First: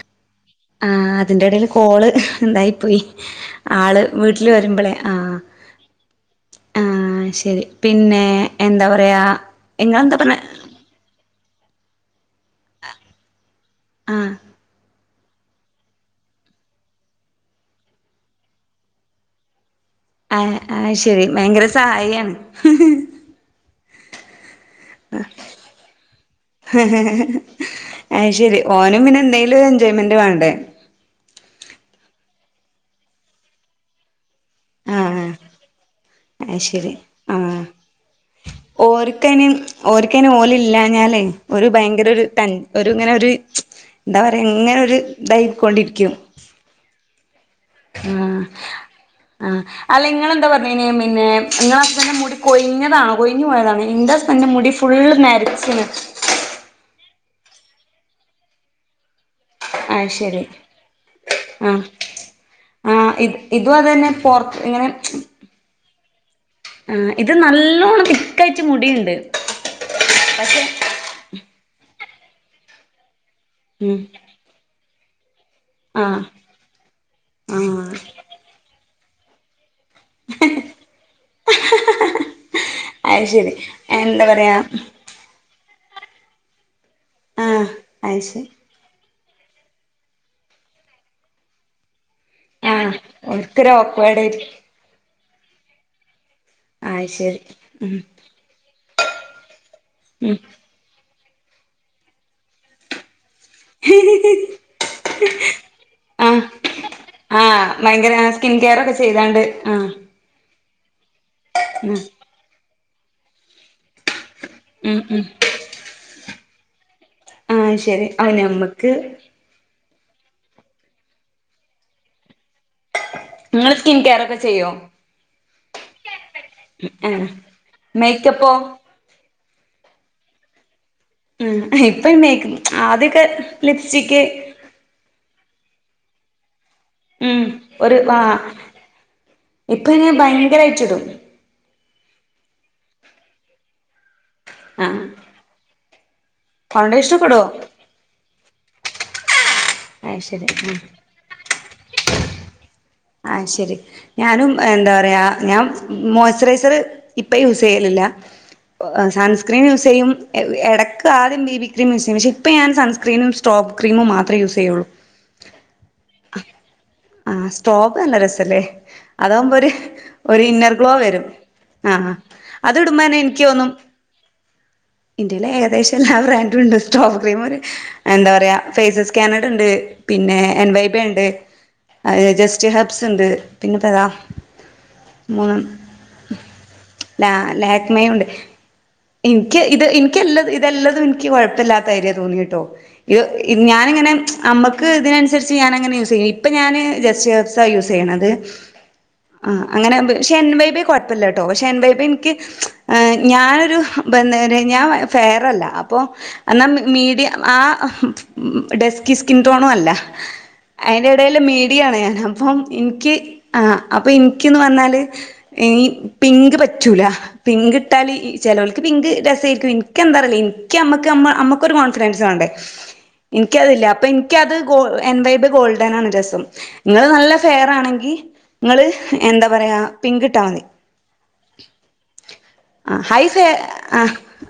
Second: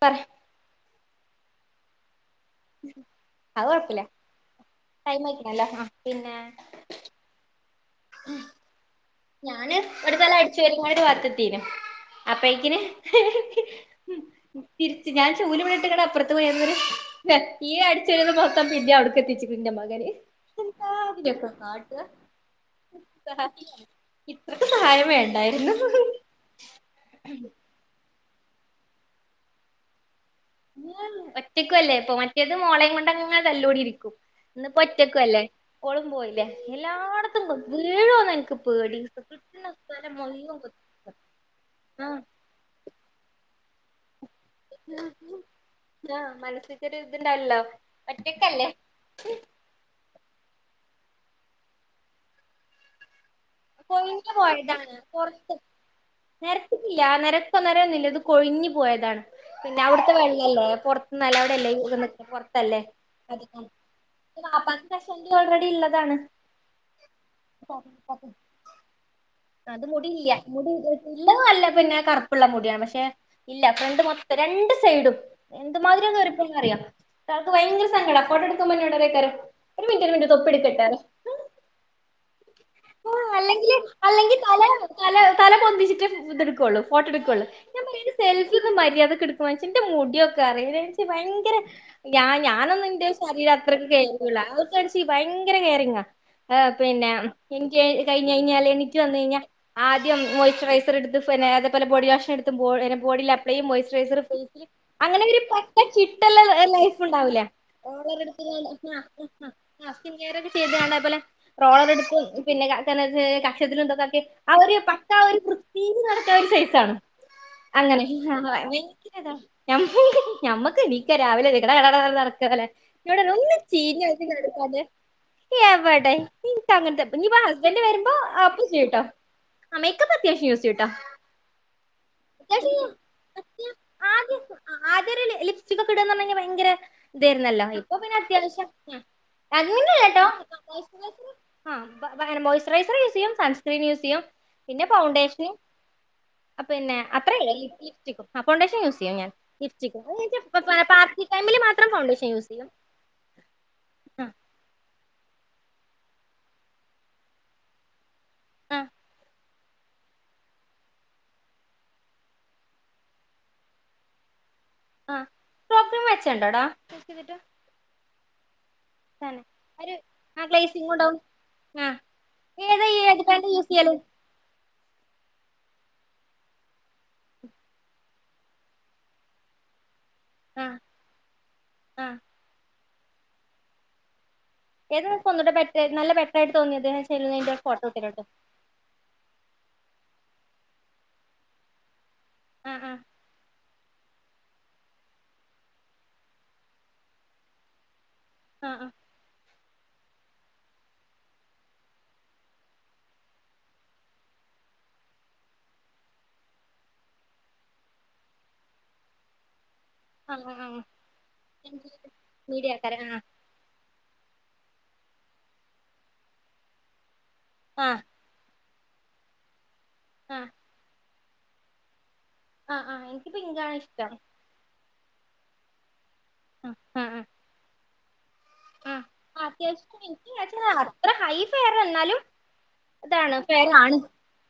പറ ആ അതിന്റെ ഇടേല് കോള് എന്തായി പോയി അത് ആള് കൊഴപ്പില്ല വീട്ടിൽ വരുമ്പോളെ ടൈം ആഹ് ആയിക്കണല്ലോ ആ പിന്നെ ആഹ് ആ ശരി പിന്നെ എന്താ പറയാ ഇങ്ങളെന്താ പറ ഒരുപാട് വാർത്തത്തീനും അപ്പ എകിന് ആഹ് ഞാൻ ചൂലി വിട്ടക്കാണ് അപ്പുറ പോയെ ഈ അടിച്ചെഴത് മൊത്തം പിന്നയ അടുക്ക എത്തിച്ചിട്ട്ന്റെ മകന് ആഹ് എന്താ അയ് ശരി ഇതിനൊക്കെ ഭയങ്കര കാട്ട സഹായിയാണ് ഇത്രക്ക് സഹായം വേണ്ടായിരുന്നു. അയ്ശരി ഓനും പിന്നെ എന്തെിലും എൻജോയ്മെന്റ് വാണ്ടേ. ഒറ്റയ്ക്കും അല്ലേ ഇപ്പൊ മറ്റേത് മോളയും കൊണ്ട് അങ്ങനെ തല്ലൂടി ഇരിക്കും ഇന്ന്പ്പം ഒറ്റക്കും ആഹ് അല്ലേ ഓളും പോയില്ലേ അയ് ശരി എല്ലാട്ത്തും കൊത്തി വീണ് പോവും ന്ക്ക് പേടി ന് കിട്ടുന്ന സ്ഥലം ഓര്ക്കയ്ന് ഓല് മുഴുവൻ കൊത്തി ല്ലാഞ്ഞാലേ ഒരു ഭയങ്കര ഒരു ട്ടെൻ. ഒരുങ്ങനെ ഒരു എന്താ പറയാ ങ്ങനെ ഒരു ആ ഇതായിക്കൊണ്ടിരിക്കും. ആഹ് മനസ്സിക്കൊരു ഇത്ണ്ടാവല്ലല്ലോ ആഹ് ഒറ്റക്കല്ലേ ആഹ് അല്ല നിങ്ങെളന്താ പറഞ്ഞിനി പിന്നെ നിങ്ങള ഹസ്ബന്റെ മുടി കൊഴിഞ്ഞതാണോ? കൊഴ്ഞ്ഞു പോയതാണ് ഇന്റെ കൊഴിഞ്ഞു ഹസ്ബന്റിന്റെ മുടി ഫുൾ നരച്ചിണ് നെരച്ചിട്ടില്ല നെരക്കൊ നെരയൊന്നില്ല ഇത് കൊഴിഞ്ഞ് പോയതാണ് പിന്നെ ആഹ് അവിടുത്തെ ശരി വെള്ളല്ലേ പുറത്ത്ന്ന് അലൗടല്ലെ ആഹ് പൊറത്തല്ലേ ആഹ് ഇത് അതൊക്ക ഇതും അതന്നെ ന്റെ പൊറത്ത് ഇങ്ങനെ വാപ്പാക്ക് കഷണ്ടി ഓൾറെഡി ള്ളതാണ്. ആഹ് ഇത് നല്ലോണ്ണം തിക്കായ്റ്റ് മുടിയുണ്ട്. അത് മുടി ഇല്ല മുടി ഇല്ലത ഇല്ലത് പിന്നെ കറുപ്പുള്ള മുടിയാണ് പക്ഷെ ഇല്ല ഫ്രണ്ട് ഉം മൊ. രണ്ട് സൈഡും എന്ത് ആഹ് ന്നറിയോ ഒരാൾക്ക് ഭയങ്കര സങ്കട ഫോട്ടോ എടുക്കുമ്പോ ഓ ന്നോട് പറേക്കാരം ഒരു മിനിറ്റ് ഒരു മിന്റ്റ്റ് തൊപ്പി എടുക്കട്ടെ പറിം അത് ഓഹ് ശരി അല്ലെങ്കിലെ എന്താ പറയാ തല തല പൊന്തിച്ചിട്ടേ ഇതെടുക്കൊള്ളൂ ഫോട്ടോ എടുക്കൊള്ളൂ ആഹ് ഞാൻ പറയല് അത് ശരി സെൽഫി [unintelligible] മര്യാദക്കെടുക്ക് മനുഷ്യ എന്റെ മുടിയൊക്കെ [unintelligible] ഭയങ്കര ഞാ ഞാനൊന്നും ആഹ് എന്റെ ശരീരം ഓര്ക്കൊരു അത്രക്ക് ഓക്ക്‌വേഡായിരി കഴ്‌കുളാ [unintelligible] ഭയങ്കര കേയറിങ്ങ ഏഹ് അത് പിന്നെ ശരി എനിക്ക് ഉം കഴിഞ്ഞ് കഴിഞ്ഞാല് എനിക്ക് വന്ന് കഴിഞ്ഞാ ആദ്യം ഉം ഓൽ ട്രൈസർ എടുത്ത് ഫനേ അതേ പോലെ ബോഡി വാഷ് എടുത്ത് ബോ [unintelligible] പ്ലൈയിൻ മോയ്സ്റ്ററസർ ഫെയ്സില് അങ്ങനെ ഒരു പക്ക ചിട്ടൊള്ള ആഹ് ലൈഫ് ഉണ്ടാവൂലേ ആഹ് ഭയങ്കര റോളർ സ്കിൻ കെയർ ഒക്കെ എടുത്ത് ചെയ്താണ്ട് ആഹ് ആ സ്കിൻ കെയറൊക്കെ ചെയ്തുംങ്ങാണ്ട് അതേ പോലെ റോളർ ഉം എടുത്ത് പിന്നെ ക [unintelligible] കക്ഷത്തിലും ഇതൊക്കെ ആക്കി അവര് ഉം പക്ക ഉം ഒരു വൃത്തീല് നടക്കണ ഒരു സൈസാണ് ആഹ് അങ്ങനെ ശരി ആ അങ്ങനെ ഞമ്മക്ക് ഒരു കഥ. ഞമ്മ ഞമ്മക്ക് എനീക്ക രാവിലെ [unintelligible] നടക്കുവെല ഇന്നോട് പറയും ഒന്ന് നിങ്ങള് സ്കിൻ കെയർ ചീഞ്ഞൊലിച്ച് ഒക്കെ ചെയ്യോ നടക്കാതെ എവടെ. [unintelligible] അങ്ങന്ത്ത ആഹ് ഇന്നിപ്പോ ഹസ്ബൻഡ് വരുമ്പോ മേക്കപ്പോ അപ്പം ചെയ്യുംട്ടോ ആഹ് മേക്കപ്പ് അത്യാവശ്യം യൂസേയ്യും ട്ടാ. ഉംഹ് ഇപ്പ ഈ മേക് ആദ്യമൊക്കെ ലിപ്സ്റ്റിക്ക്. ആഹ് ആദ്യൊരു ലി ലിപ്സ്റ്റിക്കൊക്കെ ഇടാന്ന്‌ പറഞ്ഞു കഴിഞ്ഞാ ഭയങ്കര ഉം ഇതായിരുന്നല്ലോ ഇപ്പൊ ഒരു പിന്നെ ആ അത്യാവശ്യം ആഹ് ഇപ്പൊ ഞാൻ അങ്ങനല്ലട്ടോ ഭയങ്കരായിട്ട് ഇടും മോയ്സ്റ്ററൈസറ് ആഹ് പ പ അങ്ങനെ മോയ്സ്റ്ററൈസർ യൂസ് ചെയ്യും സൺസ്ക്രീൻ യൂസ് ചെയ്യും പിന്നെ ആഹ് ഫൗണ്ടേഷന് പിന്നെ ഫൗണ്ടേഷൻ ഒക്കെ ഇടുവോ അത്രേള്ളു ലിപ് ലിപ്സ്റ്റിക്കും ആഹ് ഫൗണ്ടേഷൻ യൂസ് ചെയ്യും ഞാൻ ലിപ്സ്റ്റിക്കും അത് ശരി കഴിഞ്ഞിട്ട് പ പ ആഹ് പാർട്ടി ട്ടൈമില് മാത്രം ഫൗണ്ടേഷൻ യൂസ് ചെയ്യും. ആഹ് ശരി. ആ ഞാനും എന്താ പറയാ ഞാൻ മോയ്സ്റ്ററൈസർ ഇപ്പം യൂസ് ചെയ്യലില്ല ആ ഓഹ് ആഹ് സൺസ് ക്രീം യൂസ് ചെയ്യും എ എടക്ക് ആദ്യം ബി ബി ക്രീം യൂസെയ്യും പക്ഷെ ഇപ്പോ ഞാൻ സൺസ്ക്രീനും സ്ട്രോബ് ക്രീമും മാത്രേ യൂസെയ്യുള്ളൂ. ആഹ് സ്ട്രോബ് ക്രീം മെച്ചണ്ടോടാ യൂസെയ്തിട്ട്? ആഹ് സ്ട്രോബ് നല്ല രസല്ലേ അതാകുമ്പോ ഒര് ഒരു ഒര് ആ ഇന്നർ ഗ്ലേസിംഗ് ഗ്ലോ ഉണ്ടാവും വരും ആ ആഹ് ആഹ് ഏതാ ഈ അത്ടുമ്പന്നെ എടുക്കാണ്ട് എനിക്കോന്നും യൂസ് ചെയ്യല് എന്റേല് ഏകദേശം എല്ലാ ബ്രാൻഡും ഉണ്ട് സ്ട്രോബ് ക്രീമ് ഒര് എന്താ പറയാ ഫേയ്സസ് കാനഡ ണ്ട് പിന്നെ ആ എൻ വൈബ ണ്ട്. ആ ഏഹ് ജസ്റ്റ് ഹെർബ്സ് ഇണ്ട് പിന്നെപ്പേ ഏതാ ഏതുസ്സാ ഒന്നുടെ ബെറ്ററായിട്ട് നല്ല ബെറ്ററായിട്ട് തോന്നിയത് ലാ ചെല്ലുന്നെന്റെ ഒരു ഫോട്ടോ ലാക്മയും ഇട്ടിട്ടുണ്ട് ഉണ്ട് എനിക്ക് ഇത് എനിക്കെല്ലത് ഇതെല്ലതും എനിക്ക് കൊഴപ്പല്ലാത്ത മാതിരിയ തോന്നിയെട്ടൊ ആ ആ ഇത് ഞാനിങ്ങനെ അമ്മക്ക് ഇതിനനുസരിച്ച് ഞാനങ്ങനെ യൂസ് ചെയ്യും ഇപ്പം ഞാന് ജസ്റ്റ്‌ ഹെർബ്സാ യൂസ് ചെയ്യണത് ആഹ് ആഹ് ആഹ് അങ്ങനെ ആവുമ്പൊ പക്ഷെ എൻ വൈ ബെ കൊഴപ്പല്ലട്ടോ പക്ഷെ എൻ വൈ ബെ എനിക്ക് ഏഹ് ഞാനൊരു [unintelligible] ഞാൻ ഫെയറല്ല അപ്പൊ എന്നാ മീ മീഡിയം ആ ഡെസ്ക്കി സ്കിൻ ടോണും അല്ല [unintelligible] ന്റെല് മീഡിയാണ് ഞാന് അപ്പം മീഡിയ ആക്കാരെ എനിക്ക് ആഹ് അപ്പൊ എനിക്കീന്ന് പറഞ്ഞാല് ഈ പിങ്ക് പറ്റൂല പിങ്ക് ആ ആ ഇട്ടാല് ഈ ചെലൊൾക്ക് പിങ്ക് രസായിരിക്കും എനിക്ക് എന്താറിയില്ല ആ എനിക്ക് അമ്മക്ക് അമ്മ അമ്മക്കൊരു കോൺഫിഡൻസ് വേണ്ടേ ആഹ് ആഹ് എനിക്ക് പിങ്കാണ് എനിക്കതില്ല അപ്പൊ ഇഷ്ടം എനിക്കത് ഗോ എൻ വൈ ബെ ഗോൾഡനാണ് രസം ആഹ് നിങ്ങള് ആഹ് ആഹ് നല്ല ഫെയറാണെങ്കി നിങ്ങള് ആഹ് എന്താ പറയാ അത്യാവശ്യം എനിക്ക് പിങ്ക്ട്ടാ മതി വെച്ചാ അത്ര ഹൈ ഫെയർ എന്നാലും ആ ഹൈ ഇതാണ് ഫേ ഫെയറാണ് ആ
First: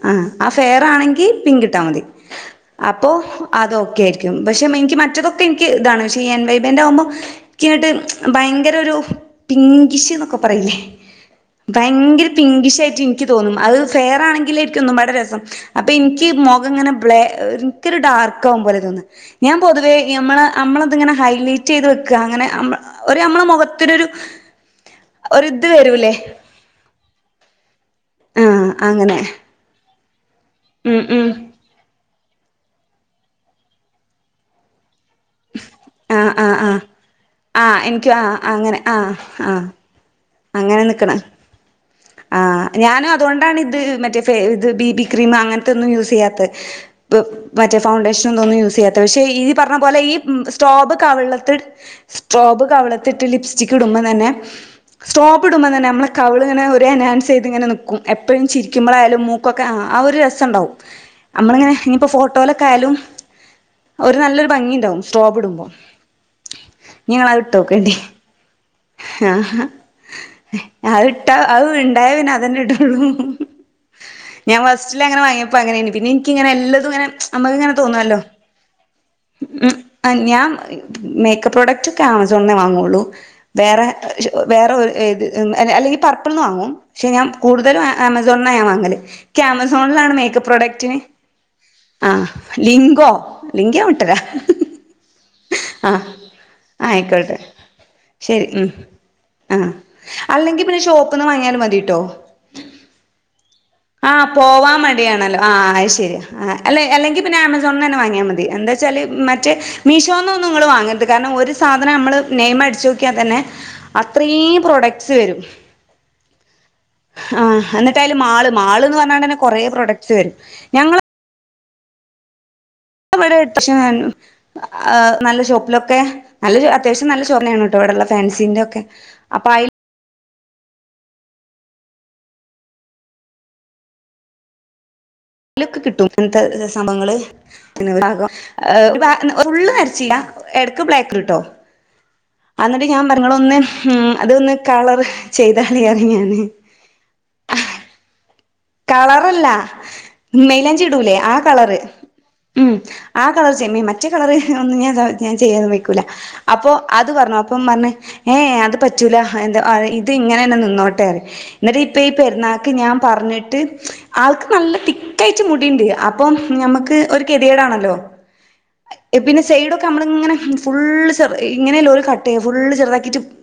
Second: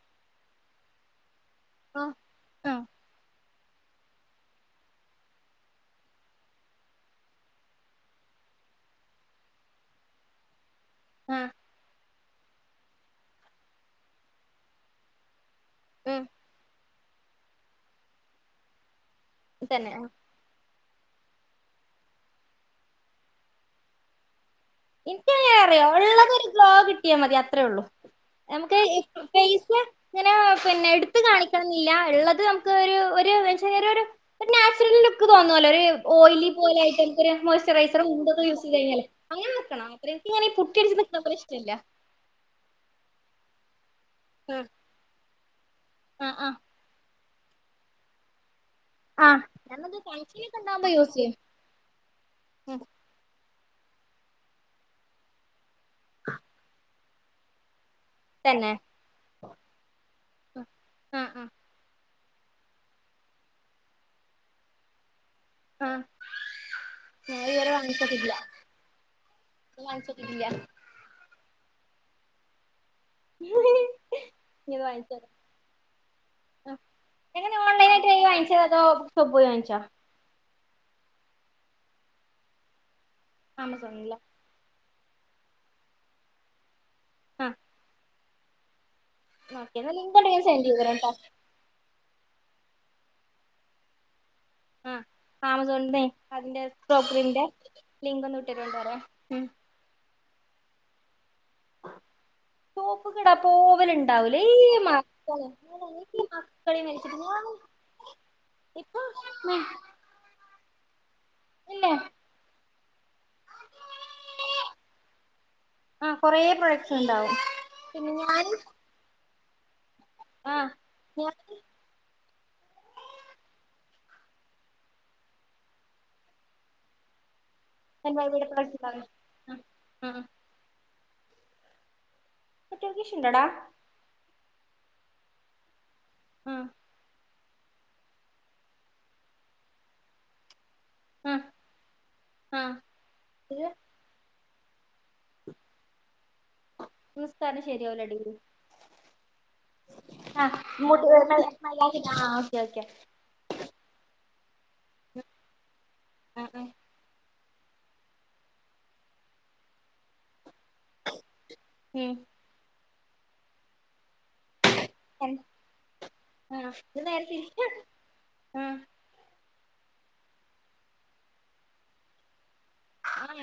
ആ അ ഫെയർ ആണെങ്കി പിങ്ക് ഇട്ടാ മതി ആഹ് അപ്പോ അതോക്കെയായിരിക്കും പക്ഷെ മ എനിക്ക് മറ്റതൊക്കെ എനിക്ക് ഇതാണ് പക്ഷെ ഈ എൻ വൈ ന്റെഅകുമ്പോ നിക്കങ്ങോട്ട് ഭയങ്കര ഒരു പിങ്കിഷ് എന്നൊക്കെ പറയില്ലേ ആ ഭയങ്കര പിങ്കിഷ് ആയിട്ട് എനിക്ക് തോന്നും അത് ഫെയർ ആണെങ്കിലെ ആയിരിക്കും ഒന്നും പടെ രസം അപ്പൊ എനിക്ക് മുഖം ഇങ്ങനെ ബ്ലാ എനിക്കൊരു ഡാർക്ക് ആകും പോലെ തോന്നുന്നു ഞാൻ ഉം തന്നെ പൊതുവേ ഞമ്മള് നമ്മളതിങ്ങനെ ഹൈലൈറ്റ് ചെയ്ത് വെക്കുക അങ്ങനെ മ്മ ഒരു നമ്മള് മുഖത്തിനൊരു എനിക്കഎങ്ങന ഒരിത് അറിയോ വരൂലേ ഉള്ളതോരു ഗ്ലോ കിട്ടിയാ മതി അത്രേള്ളൂ ആഹ് നമ്മുക്ക് ഇ അങ്ങനെ ഫേസ് ല് ഇങ്ങനെ ഉം ഉം ന്ന്ല്ല ഉള്ളത് നമുക്ക് ഒരു ഒരു ചെറിയോരു ഒരുനാച്ചുറൽ ലുക്ക്‌ ലുക്ക്‌ തോന്നലോ ഒരു ആഹ് ഓയിലി ആഹ് ആഹ് പോലായിട്ട് ഒരു ആഹ് മോസ്ചറൈസറും എനിക്കും ആഹ് ഇന്തൊക്കെ യൂസ്ചെയ്തു അങ്ങനെ കഴിഞ്ഞാല് ആഹ് അങ്ങനെ ആഹ് നിക്കണം എനിക്കിങ്ങനെ ഇ അങ്ങനെ പൂട്ടിയടിച്ച് നിക്കുന്ന നിക്കണ് അത്ര ഇഷ്‌ടില്ല ആഹ് ഞാനും അതുകൊണ്ടാണ് ഇത് മറ്റേ ഫേ ഇത് ബിബി ക്രീം അങ്ങനത്തെ ഒന്നും യൂസ് ആഹ് ചെയ്യാത്തെ ആഹ് പ് മറ്റേ ഫൗണ്ടേഷനനോന്നും യൂസ് ചെയ്യാത്തെ പക്ഷെ ആഹ് ഈ പറഞ്ഞ ഞാനത് പോലെ ഈ ഫങ്ഷനൊക്കെ ഉണ്ടാവുമ്പോ സ്ടോബ് യൂസ് ചെയ്യും കവിളത്ത് സ്ടോബ് ഉം കവിള ത്ത്ട്ട് ലിപ്സ്റ്റിക് ഇടുമ്പോ തന്നെ സ്ടോബ് ഇടുമ്പോ തന്നെ നമ്മുടെ കവിളിങ്ങനെ ഒ എൻഹാൻസ് ചെയ്ത് ഇങ്ങനെ നിൽക്കും എപ്പോഴും തന്നെ ചിരിക്കുമ്പോളായാലും മൂക്കൊക്കെ അ ആ ഒരു രസംഉണ്ടാവും ആഹ് നമ്മളിങ്ങനെ ഇനിയിപ്പോ ഫോട്ടോ ലുക്കായാലും ഒരു നല്ലൊരു ഭംഗിയുണ്ടാവും സ്ടോബ് ഇടുമ്പോ ആഹ് ഇനി ഞാൻ ഇതുവരെ വാങ്ങിച്ചട്ടില്ല ആഹാ അത് ഇട്ടാ അത് ഉണ്ടായ പിന്നെ അതന്നെ ഇടുള്ളൂ ഉയ്യൊടീ ഇനിവാങ്ങിച്ചേരെ വാങ്ങിയപ്പോ അങ്ങനെയാണ് പിന്നെ എനിക്കിങ്ങനെ ആഹ് എല്ലതും ഇങ്ങനെ എങ്ങന നമ്മുക്ക് ഇങ്ങനെ ഓൺലൈൻ ആയിട്ട് തോന്നുവല്ലോ വാങ്ങിചതോ അതോ പ്പപ്പോയിവാങ്ങിച്ച ആ ഞാൻ മേക്കപ്പ് പ്രോഡക്റ്റ് ഒക്കെ ആമസോണിന്നേ വാങ്ങുള്ളൂ വേറെ ആമസോണിലാ വേറെ ഒ ഏത് ന്ന അല്ല അല്ലെങ്കിൽ പർപ്പിളിന്ന് വാങ്ങും പക്ഷെ ഞാൻ ആഹ് കൂടുതലും ആ ആമസോ സോണ്ന്ന ഞാൻ വാങ്ങല് നിക്ക് ഓക്കെ എന്നാ ആമസോണിലാണ് ലിങ്ക് ഉണ്ടെങ്കി ഒന്ന് മേക്കപ്പ് സെൻഡ് ചെയ്ത് പ്രോഡക്റ്റന് തരാട്ടോ ആഹ് ലിങ്കോ ലിംങ്ക് ഞാൻ വിട്ടരാ ആ ആമസോണിന്നെ ആഹ് അതിന്റെ സ്സ്ട്രോ ആയിക്കോട്ടെ ക്രിമിന്റെ ലിങ്ക് ഒന്ന് ശരി ഉം വിട്ടിട്ടണ്ടര ഉ ആഹ് അല്ലെങ്കിൽ പിന്നെ ഷോപ്പ്ന്ന് വാങ്ങിയാലും മതിട്ടോ ഷോപ്പ്കെട പോ ആഹ് പോവാൻ മടിയാണല്ലോ ആ അയ് ശരി ഈ മക്കളീ അല്ലെ മരിച്ചിട്ട് അല്ലെങ്കിൽ പിന്നെ ഞാൻ ആമസോൺന്ന് തന്നെ വാങ്ങിയാ മതി എന്താ ഇപ്പൊ ച്ചല് മറ്റേ മീഷോന്ന്ന്നും നിങ്ങളു വാങ്ങരുത് കാരണം ഒരു ഇല്ലേ സാധനം നമ്മൾ നെയമ് അടിച്ച് നോക്കിയാൽ തന്നെ അത്രയും പ്രൊഡക്ട്റ്റ്സ് വരും ആ കൊറെേ പ്രോ- ആ എന്നിട്ടയില് മാള് മാൾന്ന് പറഞ്ഞത്തന്നെ കൊറ പ്രൊഡക് സ് വരും ഞങ്ങള [unintelligible] ഇവിടെ് നല്ല ഷോപ്പിലൊക്കെ നല്ല അത്യാവശ്യം നല്ല ഷോറ്നൊണ്. ടള്ള ഫാൻസിന്റെക്കെ അപ്പൊ അയി ആഹ് തോട്ടൊക്കി ഷിന്തെടാ ലൊക്കെ കിട്ടും ആഹ് അങ്ങനത്തെ സംഭവങ്ങള്. പിന്നെ ഇവിട ആക [unintelligible] ഫുള്ള് നരച്ചില. എടക്ക് ബ്ലാക്കിലിട്ടോ ആഹ് ആഹ് അന്നിട്ട് ഞാൻ പറഞ്ഞ് ഇങ്ങളൊന്ന് ഇത് ഉം അതൊന്ന് കളറ്, ചെയ്താ ലെ അങ്ങിനെയാണ്. നിസ്ക്കാര് ശെരിയാവൂല ടീ കളറല്ല, മൈലാഞ്ചി ഇങ്ങോട്ട് ഇടൂലെ, ആഹ് കളറ്. ഓക്കെ ഉം ഓക്കെ ആഹ്, കളർ ചെയ്യും. മറ്റെ കളറ് ഒന്നും ഞാൻ താ ഞാൻ ചെയ്യാനു പേ ക്കുല ആഹ് ആഹ് അപ്പൊ, അത് പറഞ്ഞു. അപ്പം പറഞ്ഞ്. ഏഹ് അത് പറ്റൂലാ എന്താ അ ഇത് ഇങ്ങനെന്നെ നിന്നോട്ടേ പറയും എന്നിട്ട് ഇപ്പ ഈ ഉം പെര്ന്നാ ക്ക് ഞാൻ പറഞ്ഞിട്ട്. ക് ആൾക്ക് നല്ല തിക്കായ്ട്ട് മുടിണ്ട് അപ്പം ആഹ് ഞമ്മക്ക് ഇത് ഒരു നേരെ തിരിച്ച് കെത്യേടാണല്ലൊ ആഹ് പിന്നെ സൈഡൊക്കെ നമ്മളിങ്ങനെ ഫുള് ഇങ്ങനല്ലെഓല് കട്ട് ചെയ്യാ ഫുള് ചെറ്താക്കിറ്റ് ആഹ്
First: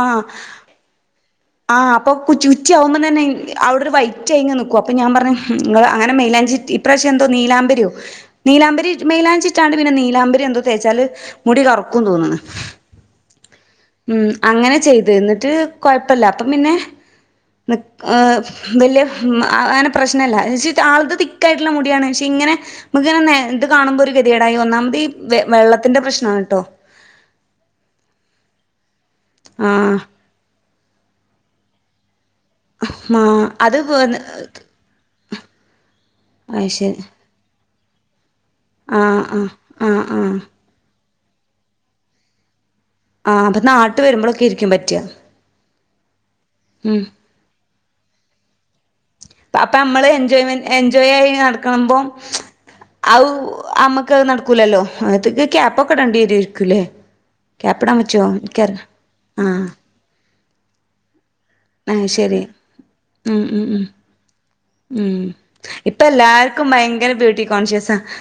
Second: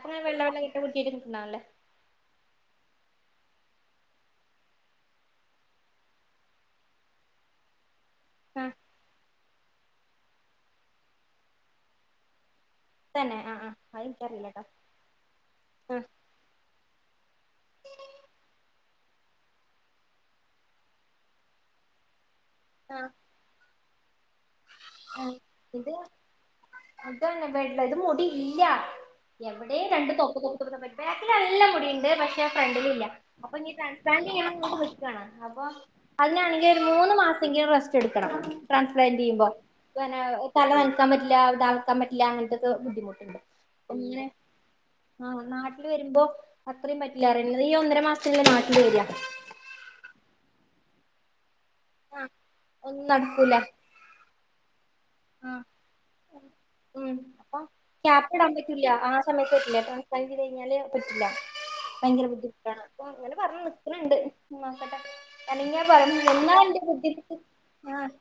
ആ ഇങ്ങനെ വെള്ള വെള്ള കെട്ട് കുത്തിയിട്ട് നിക്കുന്നാണല്ലേ ആ അപ്പൊച്ച ഉച്ച ആകുമ്പോ തന്നെ അവിടെ ഒരു വൈ [unintelligible] നിക്കോ അപ്പ ഞാൻ പറഞ്ഞു നിങ്ങള് അങ്ങനെ മൈയിലഞ്ചി ഇറ്റ് ഇപ്രാവശ്യം എന്തോ നീലാമ്പരിയോ ആഹ് നീലാംമ്പരി മെലാഞ്ചി ഇട്ടാണ്ട് പിന്നെ, നീലാമ്പരി എന്തോ തേച്ചാല് മുടി കറ്ക്കും തോന്ന് ണ്. തന്നെ ആഹ് ആഹ് അത് ഉം, എനിക്കറിയില്ലട്ടോ അങ്ങനെ ചെയ്ത്. ഇന്നിട്ട് കൊയപ്പല്ല. അപ്പം, പിന്നെ നിക്, ഏഹ് വല്യ ഉംമ് അങ്ങനെ പ്രശ്നല്ല ന്നുച്ച ആളത് തിക്കായിട്ടുള്ള മുടിയാണ് പക്ഷെ ഇങ്ങനെ നമ്മുക്ക് ഇങ്ങനെ ഇത് കാണുമ്പോ ഒരു ഗെതികെടായി വന്നാമതീ ആഹ് ഇത് വെള്ളത്തിന്റെ പ്രശ്നാണ് ട്ടോ അതാണ് വേ ഇള്ളത് മുടി ഇല്ല എവിടെയും ആഹ് രണ്ട് തൊപ്പ്‌ തൊ ബാക്കില് നല്ല മുടിണ്ട് പക്ഷെ ഫ്രണ്ടിലില്ല മാ അപ്പൊ ഇഞ്ഞി അത് ട്രാൻസ്പ്ലാന്റ് ചെയ്യണം ന്നിട്ട് അപ്പൊ അതിനാണെങ്കി അയ് ഒരു ശരി മൂന്ന് മാസെങ്കി റസ്റ്റ് എടുക്കണം ട്രാൻസ്‌പ്ലാ ആഹ് തിപ്പൊ ആഹ് ആഹ് പിന്നെ ആഹ് തല നൻക്കാൻ പറ്റില്ല ഇതാക്കാൻ പറ്റില്ല അങ്ങൻത്തൊക്കെ ബുദ്ധി ആഹ് അപ്പൊ നാട്ട് അങ്ങനെ വരുമ്പോഴൊക്കെ ഇരിക്കും പറ്റാ ആഹ് നാട്ടില് വരുമ്പം അത്രേം ഉം പറ്റി കുറഞ്ഞത് ഈ ഒന്നര മാസത്തിന് അല്ലേ നാട്ടില് വെരാ അപ്പൊ നമ്മള് എൻജോയ്മെന്റ് എൻജോയ് ആയി നടക്കണ് മ്പോ ആ ഒന്നും ഔ നടക്കൂല അമ ഇക്കത് നടക്കൂലല്ലോ അകത്ത്ക്ക് ആഹ് ക്യാപ്പൊക്കെ ഇടേണ്ടി വെരേരിക്കും ലേ ഉം അപ്പൊ ക്യപ്പ്ടാം പറ്റ്യോ കേർ ആഹ് കഴിഞ്ഞ് കയിഞ്ഞാല് പറ്റില്ലാ ആഹ് ഭയങ്കര ശരി ബുദ്ധിമുട്ടാണ് അപ്പൊ അങ്ങനെ ഉം പറഞ്ഞ് ഉം ഉം നിക്കണ് ഇണ്ട് നോക്കട്ടെ ഉം കാരണം ഇനി ആഹ് ഇപ്പൊ [unintelligible] എല്ലാർക്കും എന്നാൻ്റെ ഭയങ്കര ബ്യൂട്ടി [unintelligible] കോൺഷ്യസാ ആഹ്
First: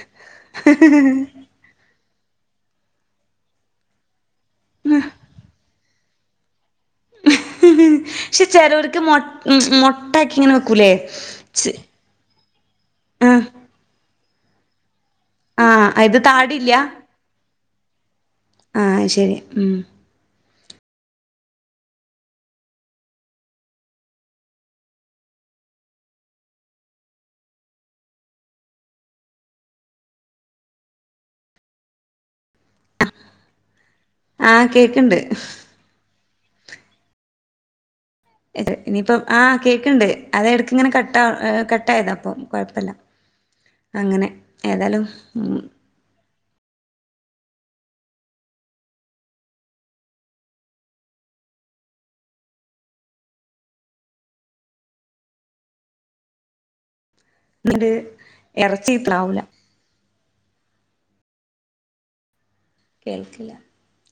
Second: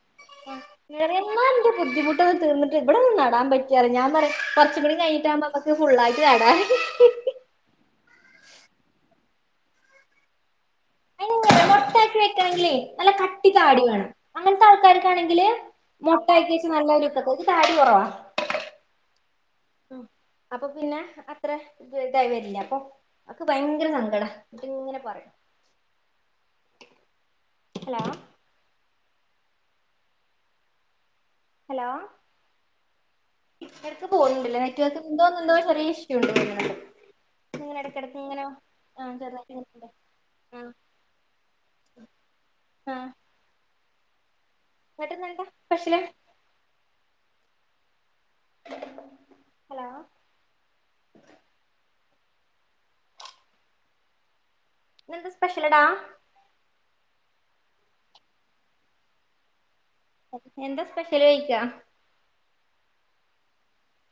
[unintelligible] ബുദ്ധിമുട്ടൊക്കെ തീർന്നിട്ട് ഇവടന്ന് ആടാൻ പറ്റൊല്ല ഞാൻ പറഞ്ഞ് കൊറച്ചു കൂടി കഴിഞ്ഞിട്ടാമ്പോ നമ്മ ഇത് ഫുള്ളായ്റ്റ് കാടാ പക്ഷെ ചെലോര്ക്ക് മൊ ഉം ഉം മൊട്ടാക്കിങ്ങനെ വെക്കൂലെ അയ്നിങ്ങനെ മൊട്ടാക്കി വെയ്ക്കണെങ്കിലെ നല്ല ആഹ് കട്ടി താടി വേണം അങ്ങൻത്തെ ആൾക്കാരൊക്കാണെങ്കില് ആഹ് ഇത് മൊട്ടാക്കി വെച്ച താടില്ല നല്ല രസണ്ട് ഇത് താടി കൊറവാ ആഹ് അയ് ശെരി ഉംഹ് അപ്പൊ പിന്നെ അത്ര [unintelligible] വെരില്ല അപ്പൊ അവക്ക് ഭയങ്കര സങ്കട ഇന്നിട്ട് ഇങ്ങനെ പറയും [inaudible] ഹലോ ഹലോ എടക്ക് പോന്നുണ്ടല്ലെ ആഹ് നെറ്റ് വർക്ക് കേക്ക്ണ്ട് എന്തോന്ന് എന്തോ ചെറിയ ഇഷ്യു [unintelligible] നിങ്ങടെ എടക്ക് ഇങ്ങനെ ഇത് ഇനിയിപ്പം ചെറുതായിട്ട് ആഹ് ഇങ്ങനെണ്ട് കേക്ക്ണ്ട് അത് എട്ക്ക് ആഹ് ഇങ്ങനെ കട്ട കട്ടായതാ അപ്പം കൊഴപ്പല്ല ആഹ് അങ്ങനെ ഏതായാലും ഉം പക്ഷേ ഹലോ ഇന്നെന്താ സ്പെഷ്യലെടാ? ന്ന്ട്ട് എറച്ചി ഇത്രാവൂല എന്താ സ്പെഷ്യല് ചോയിക്കാ കേൾക്കില്ല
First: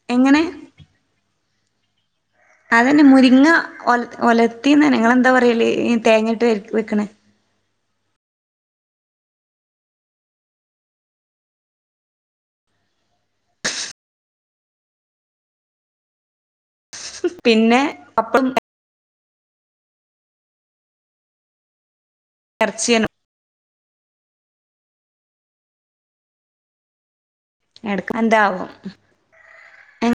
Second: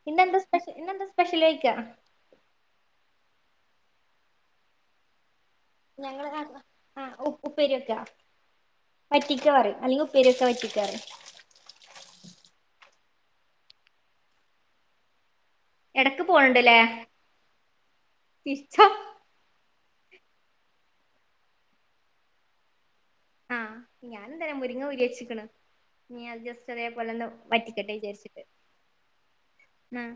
ഇന്നെന്താ എങ്ങനെ സ്പെഷ്യ ഇന്നെന്താ സ്പെഷ്യല് ചോയിക്ക അതെന്നെ മുരിങ്ങ ഒല ഒലത്തിന്നെ ഇങ്ങളെന്താ പറയല്? ഈ ഞങ്ങളെ തേങ്ങയിട്ട് നാട്ടിൽ ആ വെക്ക്ണേ ഉ ഉപ്പേരി വെക്കാ വറ്റിക്കാ പറയും അല്ലെങ്കിൽ ഉപ്പേരി വെക്ക വറ്റിക്കാ പറയും എടക്ക് പോണണ്ടല്ലേ? പിന്നെ അപ്പ [unintelligible] ചൊ എർച്ചേനു ആഹ് ഞാനും ഇതെന്നെ മുരിങ്ങ ഊരി വെച്ച്ക്ക്ണ് ഇനി അത് ജസ്റ്റ് അതേപോലെ ഒ വറ്റിക്കട്ടെ എടക്ക് വിചാരിച്ചിട്ട് എന്താവോ ആഹ്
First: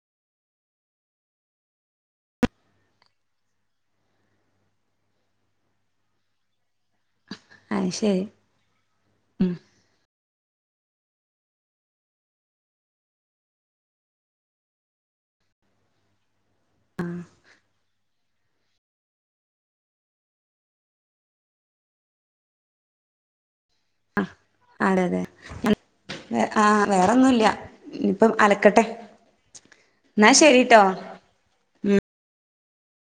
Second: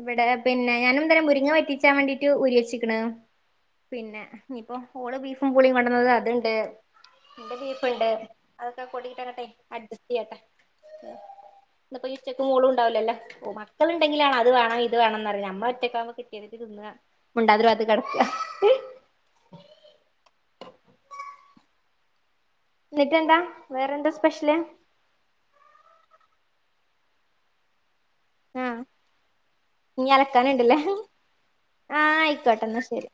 ഇവിടെ പിന്നെ ഞാനും തന്നെ മുരിങ്ങ വറ്റിച്ചാൻ വേണ്ടീട്ട് ഊരി വെച്ച്ക്ക്ണ് പിന്നെ ഇനിപ്പം ഓള് ബീഫും പുളിയും കൊണ്ടെന്നത് അത്ണ്ട് ഇവടെ അത് ബീഫ്ണ്ട് ശരി അതൊക്കെ പൊടീട്ടങ്ങട്ടെ ഉം അഡ്ജസ്റ്റ് ചെയ്യട്ടെ അപ്പൊ ഇന്നിപ്പോ ഉച്ചക്ക് മോളും ഉണ്ടാവൂലല്ലേ? ഓ മക്കള്ണ്ടെങ്കിലാണ് അത് വേണം ഇത് വേണം പറയാ നമ്മള് ഒറ്റക്കാവുമ്പോ കിട്ടിയത്ട്ട് തിന്നാ മുണ്ടാതെ ഒര് പാത്ത് കെട ന്ന്ട്ടെന്താ വേറെന്താ സ്പെഷ്യല്? ആരാത് ആ വേറൊന്നുംല്ല ഇനിപ്പം ആഹ് അലക്കട്ടെ ഇനി ന്നാ അലക്കാനുണ്ടല്ലേ ശരിട്ടോ ആഹ് ആയിക്കോട്ടെ ന്നാ ശരി